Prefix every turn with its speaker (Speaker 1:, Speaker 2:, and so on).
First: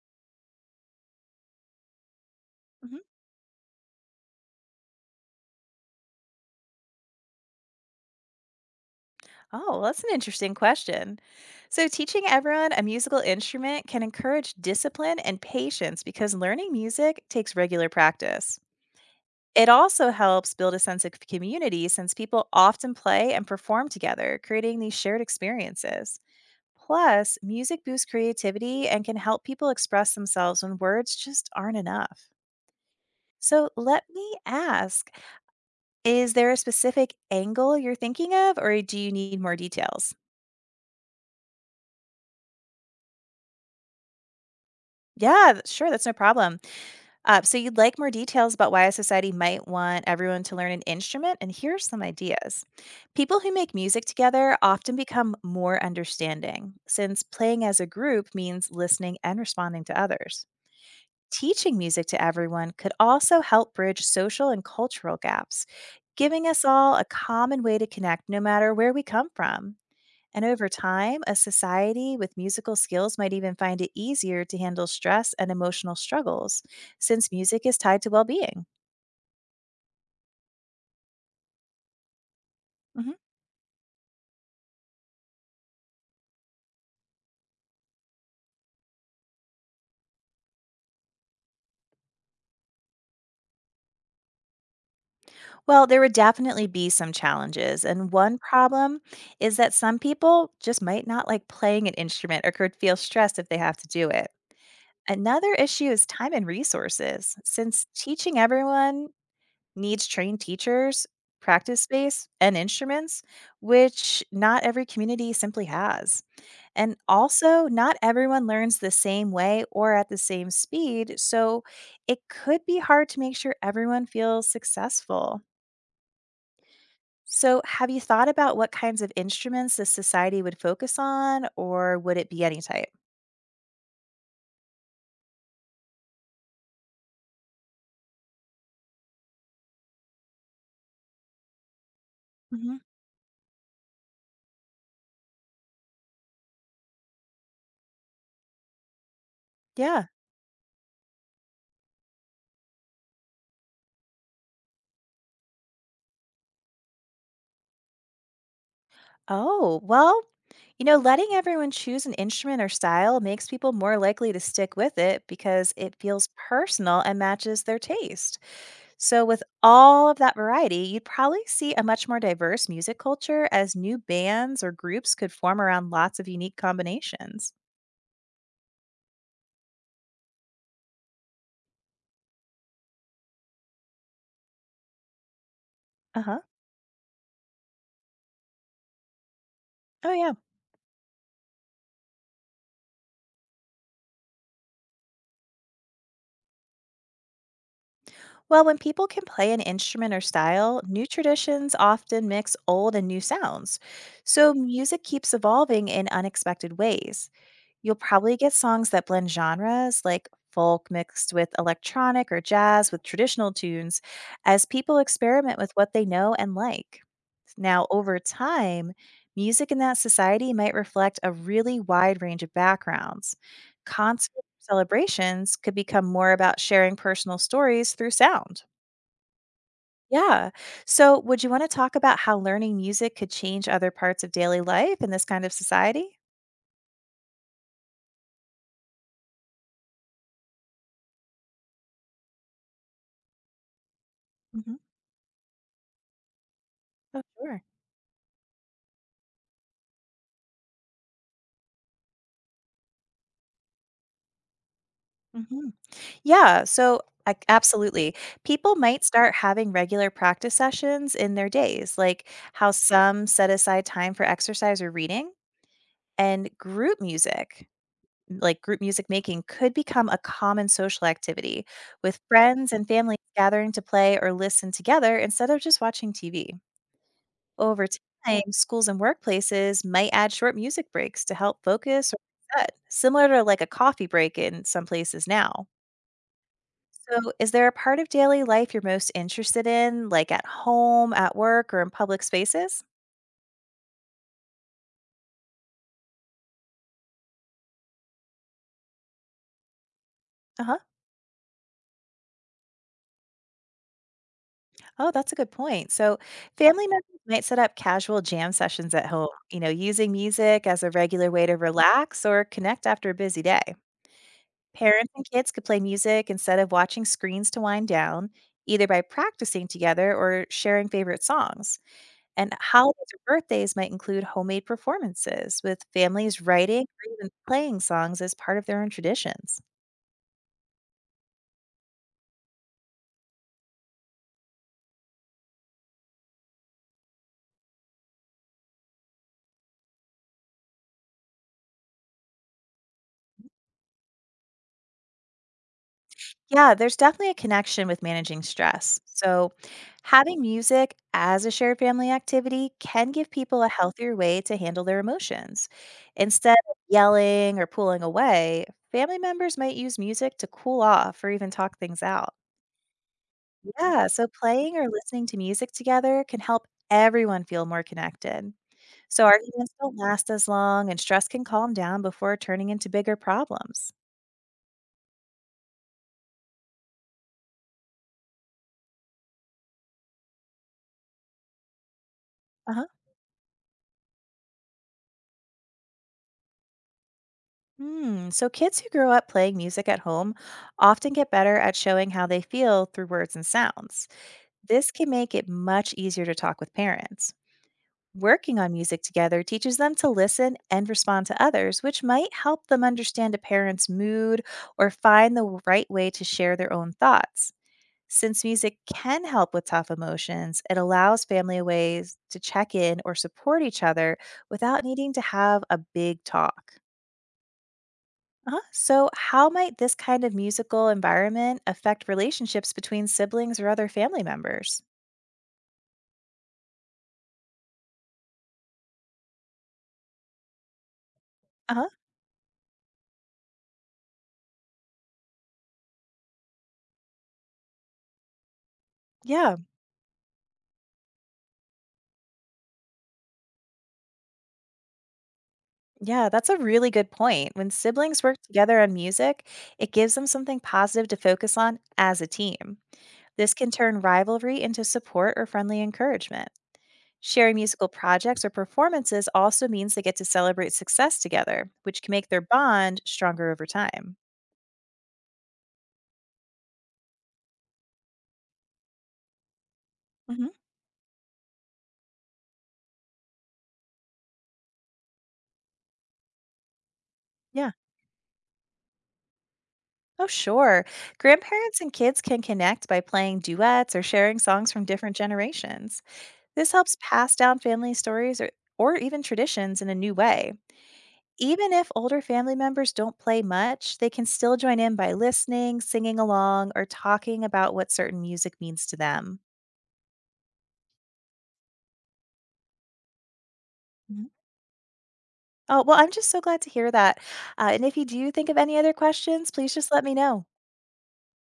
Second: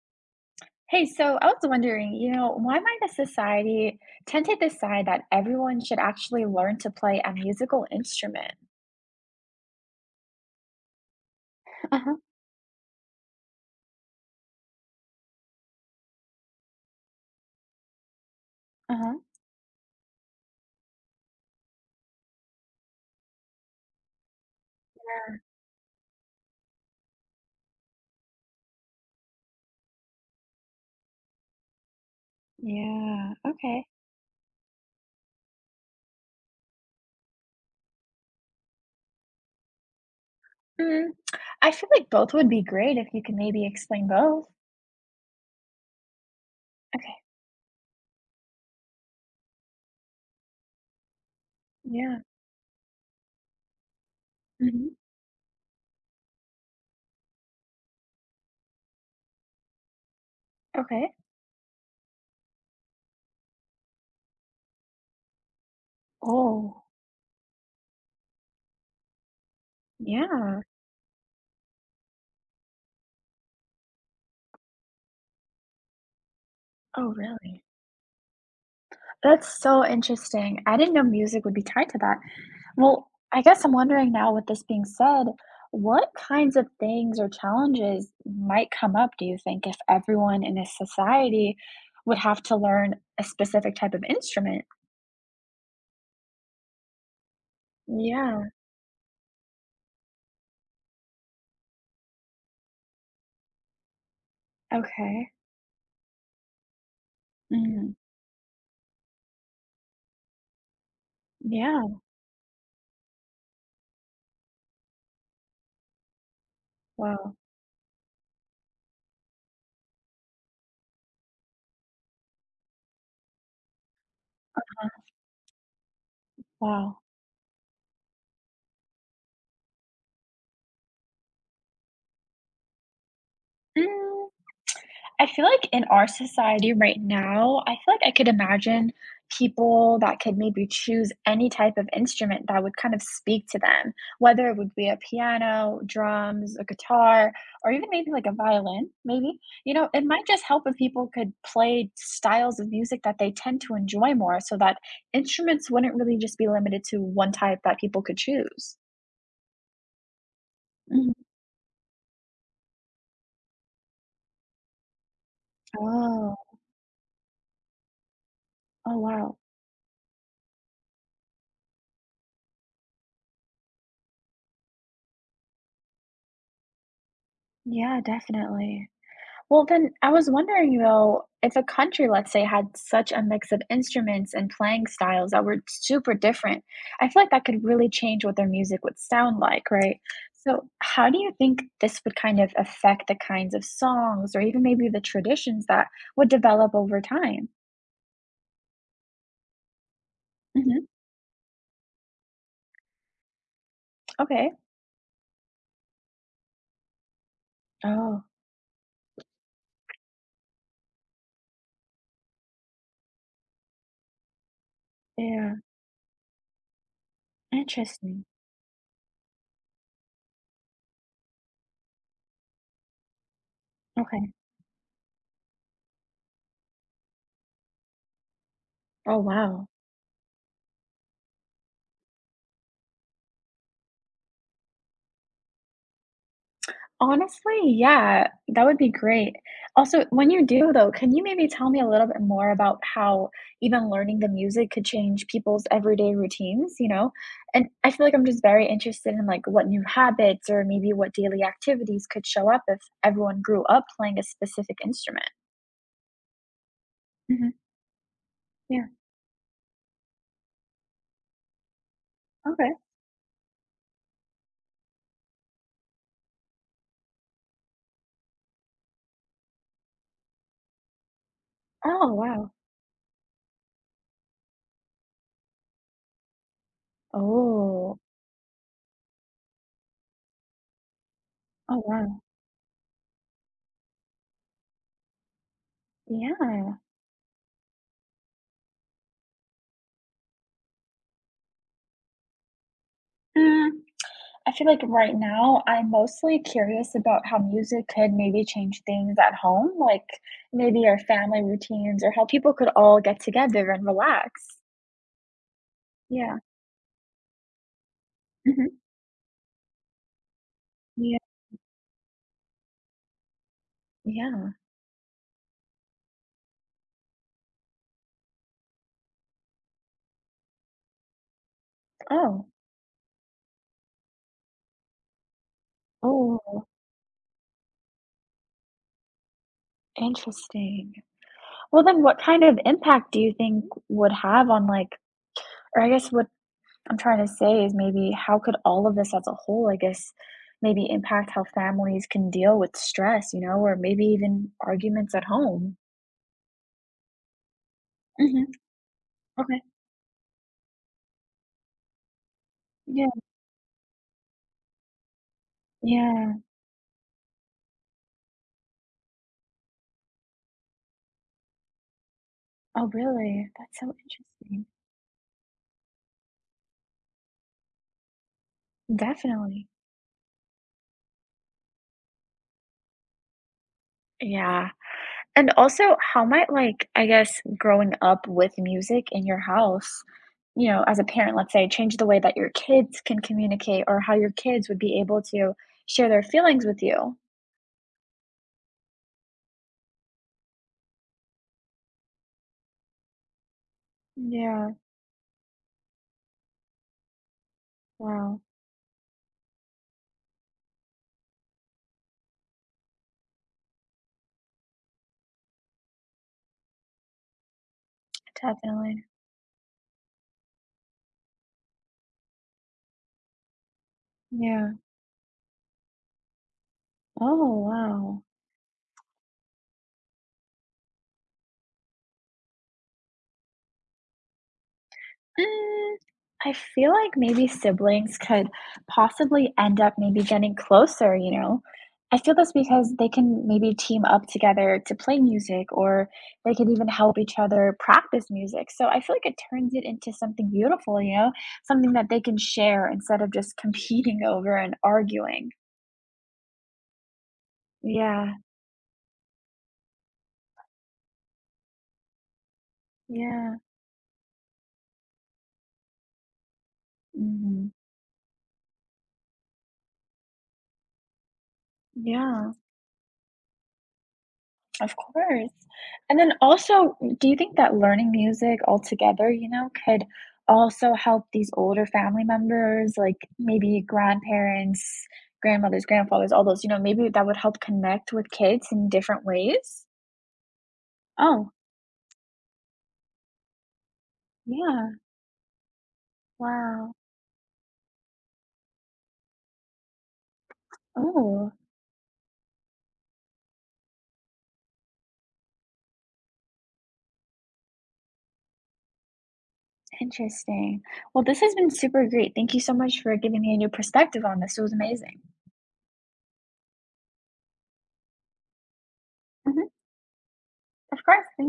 Speaker 1: Hey, so I was wondering, why
Speaker 2: Mhm.
Speaker 1: might a society tend to decide that everyone should actually learn to play a musical instrument?
Speaker 2: Oh, well, that's an interesting question. So,
Speaker 1: Uh-huh.
Speaker 2: teaching everyone a musical instrument can encourage discipline and patience because learning music takes regular practice.
Speaker 1: Uh-huh.
Speaker 2: It also helps build a sense of community since people often play and perform together, creating these shared experiences. Plus, music boosts creativity and can help people express themselves when words just aren't enough.
Speaker 1: Yeah.
Speaker 2: So,
Speaker 1: Okay.
Speaker 2: let me ask is there a specific angle you're thinking of, or do you need more details?
Speaker 1: Mm, I feel like both would be great if you can maybe explain both.
Speaker 2: Yeah, sure. That's no problem.
Speaker 1: Okay.
Speaker 2: So, you'd like more details about why a society might want everyone to learn an instrument? And here are some
Speaker 1: Yeah.
Speaker 2: ideas. People who make music together
Speaker 1: Mm-hmm.
Speaker 2: often become more understanding, since playing as a group means listening and responding to others.
Speaker 1: Okay.
Speaker 2: Teaching music to everyone could also help bridge social and cultural gaps, giving us
Speaker 1: Oh,
Speaker 2: all a common way to connect no matter where we come from. And
Speaker 1: yeah.
Speaker 2: over time, a society with musical skills might even find it easier to handle stress and emotional struggles,
Speaker 1: Oh,
Speaker 2: since music
Speaker 1: really?
Speaker 2: is tied to well being.
Speaker 1: That's so interesting. I didn't know music would be tied to that. Well,
Speaker 2: Mhm.
Speaker 1: I guess I'm wondering now, with this being said, what kinds of things or challenges might come up, do you think, if everyone in a society would have to learn a specific type of instrument?
Speaker 2: Well, there would definitely be some challenges. And one
Speaker 1: Yeah,
Speaker 2: problem is that some people just might not like playing an instrument or could feel stressed if they have to do it.
Speaker 1: okay.
Speaker 2: Another issue is time and resources, since
Speaker 1: Mhm.
Speaker 2: teaching everyone needs trained teachers, practice
Speaker 1: Yeah,
Speaker 2: space, and instruments, which not every community simply has. And
Speaker 1: wow,
Speaker 2: also, not everyone learns the same way or at the same speed, so it could be hard to make sure everyone feels successful.
Speaker 1: wow.
Speaker 2: So, have you thought about what kinds of instruments the society would focus on, or would it be any type?
Speaker 1: Mm. I feel like in our society right now, I feel like I could imagine people that could maybe choose any type of instrument that
Speaker 2: Hmm.
Speaker 1: would kind of speak to them, whether it would be a piano, drums, a guitar, or even maybe like a violin, maybe. It
Speaker 2: Yeah.
Speaker 1: might just help if people could play styles of music that they tend to enjoy more so that instruments wouldn't really just be limited to one type that people could choose.
Speaker 2: Oh, well, you know,
Speaker 1: Mhm.
Speaker 2: letting everyone choose an instrument or style makes people more likely to stick with it because it feels
Speaker 1: Oh,
Speaker 2: personal and matches their taste.
Speaker 1: oh,
Speaker 2: So,
Speaker 1: wow.
Speaker 2: with all of that variety, you'd probably see a much more diverse music culture as new bands or groups could form around lots of unique combinations.
Speaker 1: Yeah, definitely. Well, then I was wondering though, if a country, let's say, had such a mix of instruments and playing styles that were super
Speaker 2: Uh huh.
Speaker 1: different, I feel like that could really change what their music would sound like, right?
Speaker 2: Oh, yeah.
Speaker 1: So, how do you think this would kind of affect the kinds of songs or even maybe the traditions that would develop over time?
Speaker 2: Well, when people can play an instrument or style,
Speaker 1: Hmm.
Speaker 2: new traditions often mix old and new sounds.
Speaker 1: Okay.
Speaker 2: So, music keeps evolving in unexpected ways. You'll
Speaker 1: Oh,
Speaker 2: probably get songs that blend genres like folk mixed with electronic or jazz with traditional tunes as people
Speaker 1: yeah.
Speaker 2: experiment with what they know and like. Now, over
Speaker 1: Interesting.
Speaker 2: time, music in that society might reflect a really wide range of backgrounds. Concert
Speaker 1: Okay.
Speaker 2: celebrations could become more about sharing personal stories through sound.
Speaker 1: Oh, wow.
Speaker 2: Yeah. So, would you want to talk about how learning music could change other parts of daily life in this kind of society?
Speaker 1: Honestly, yeah, that would be great. Also, when you do though, can you maybe tell me a little bit more about how even learning the music
Speaker 2: Hmm.
Speaker 1: could change people's everyday routines, you know?
Speaker 2: Oh, sure.
Speaker 1: And I feel like I'm just very interested in like what new habits or maybe what daily activities could show up if everyone grew up playing a specific instrument.
Speaker 2: Hmm. Yeah, so I
Speaker 1: Hmm.
Speaker 2: absolutely. People
Speaker 1: Yeah.
Speaker 2: might start having regular practice sessions in their days, like how
Speaker 1: Okay.
Speaker 2: some set aside time for exercise or reading, and group music, like group music making, could become a common social activity
Speaker 1: Oh,
Speaker 2: with
Speaker 1: wow.
Speaker 2: friends and family gathering to play or listen together instead of just watching TV. Over
Speaker 1: Oh,
Speaker 2: time, schools and workplaces might add short music breaks to help
Speaker 1: oh,
Speaker 2: focus or
Speaker 1: wow.
Speaker 2: reset, similar to like a coffee break in some places now.
Speaker 1: Yeah.
Speaker 2: So, is there a part of daily life you're most interested in, like at home, at work, or in public spaces?
Speaker 1: I feel like right now I'm mostly curious about how music could maybe change things at home, like
Speaker 2: Uh huh.
Speaker 1: maybe our family routines or how people could all get together and relax.
Speaker 2: Oh, that's a good point. So,
Speaker 1: Yeah.
Speaker 2: family members might set up casual jam
Speaker 1: Mhm.
Speaker 2: sessions at home, you know, using music as a
Speaker 1: Yeah.
Speaker 2: regular way to relax or connect after a busy day.
Speaker 1: Yeah.
Speaker 2: Parents and kids could play music instead of watching screens to wind down, either by practicing together or sharing favorite songs.
Speaker 1: Oh.
Speaker 2: And holidays or birthdays might include homemade performances, with families
Speaker 1: Oh,
Speaker 2: writing or even playing songs as part of their own traditions.
Speaker 1: interesting. Well, then what kind of impact do you think would have on like, or I guess what I'm trying to say is maybe how could all of this as a whole, I guess, maybe impact how families can deal with stress, or maybe even arguments at home?
Speaker 2: Yeah, there's definitely a connection with managing
Speaker 1: Hmm.
Speaker 2: stress. So,
Speaker 1: Okay.
Speaker 2: having music as a shared family activity
Speaker 1: Yeah,
Speaker 2: can give people a healthier way to handle their emotions.
Speaker 1: yeah.
Speaker 2: Instead of yelling or pulling away, family members might use music to cool off or even talk things out.
Speaker 1: Oh, really? That's so
Speaker 2: Yeah, so
Speaker 1: interesting.
Speaker 2: playing or listening to music together can help everyone feel more connected. So
Speaker 1: Definitely.
Speaker 2: arguments don't last as long and stress can calm down before turning into bigger problems.
Speaker 1: Yeah. And also, how might, like, I guess, growing up with music in your house, as a parent, let's say, change the way that your
Speaker 2: Uh-huh.
Speaker 1: kids can communicate or how your kids would be able to share their feelings with you?
Speaker 2: Hmm. So kids who grow up playing music at home often get better at showing how they feel through words and sounds.
Speaker 1: Yeah.
Speaker 2: This can make it much easier to talk with parents.
Speaker 1: Wow.
Speaker 2: Working on music together teaches them to listen and respond to others, which might help them understand a parent's mood or find the right way to share their own thoughts. Since music
Speaker 1: Definitely.
Speaker 2: can help with tough emotions, it allows family ways to check in or support each other
Speaker 1: Yeah.
Speaker 2: without needing to have a big talk.
Speaker 1: Oh, wow.
Speaker 2: Uh-huh. So, how might this kind of musical environment affect relationships between siblings or other family members?
Speaker 1: Mm, I feel like maybe siblings could possibly end up maybe getting closer, you know?
Speaker 2: Uh huh.
Speaker 1: I feel that's because they can maybe team up together to play music or they could even help each other practice music. So I feel like it
Speaker 2: Yeah.
Speaker 1: turns it into something beautiful, you know? Something that they can share instead of just competing over and arguing.
Speaker 2: Yeah. That's a really good point. When siblings
Speaker 1: Yeah.
Speaker 2: work together on music, it gives them something positive to focus on as a team. This
Speaker 1: Yeah.
Speaker 2: can turn rivalry into support or friendly encouragement. Sharing
Speaker 1: Hmm.
Speaker 2: musical projects or performances also means they get to celebrate success together, which can make their
Speaker 1: Yeah.
Speaker 2: bond stronger over time.
Speaker 1: Of course. And then also, do you think that learning music altogether, could
Speaker 2: Hmm.
Speaker 1: also help these older family members, like maybe grandparents, grandmothers, grandfathers, all those, maybe that would help
Speaker 2: Yeah.
Speaker 1: connect with kids in different ways?
Speaker 2: Oh, sure.
Speaker 1: Oh,
Speaker 2: Grandparents and kids can connect by playing duets or sharing songs from
Speaker 1: yeah.
Speaker 2: different generations. This
Speaker 1: Wow.
Speaker 2: helps pass down family stories or even traditions in a new way.
Speaker 1: Oh,
Speaker 2: Even if older family members don't play much, they can still join in by listening, singing along, or talking about what certain music means to them.
Speaker 1: interesting. Well, this has been super great. Thank you so much for giving me a new perspective on this. It was amazing.
Speaker 2: Oh, well, I'm just so glad to hear that. And if you do think of any other questions,
Speaker 1: Hmm.
Speaker 2: please just let me know.
Speaker 1: Of course. Thank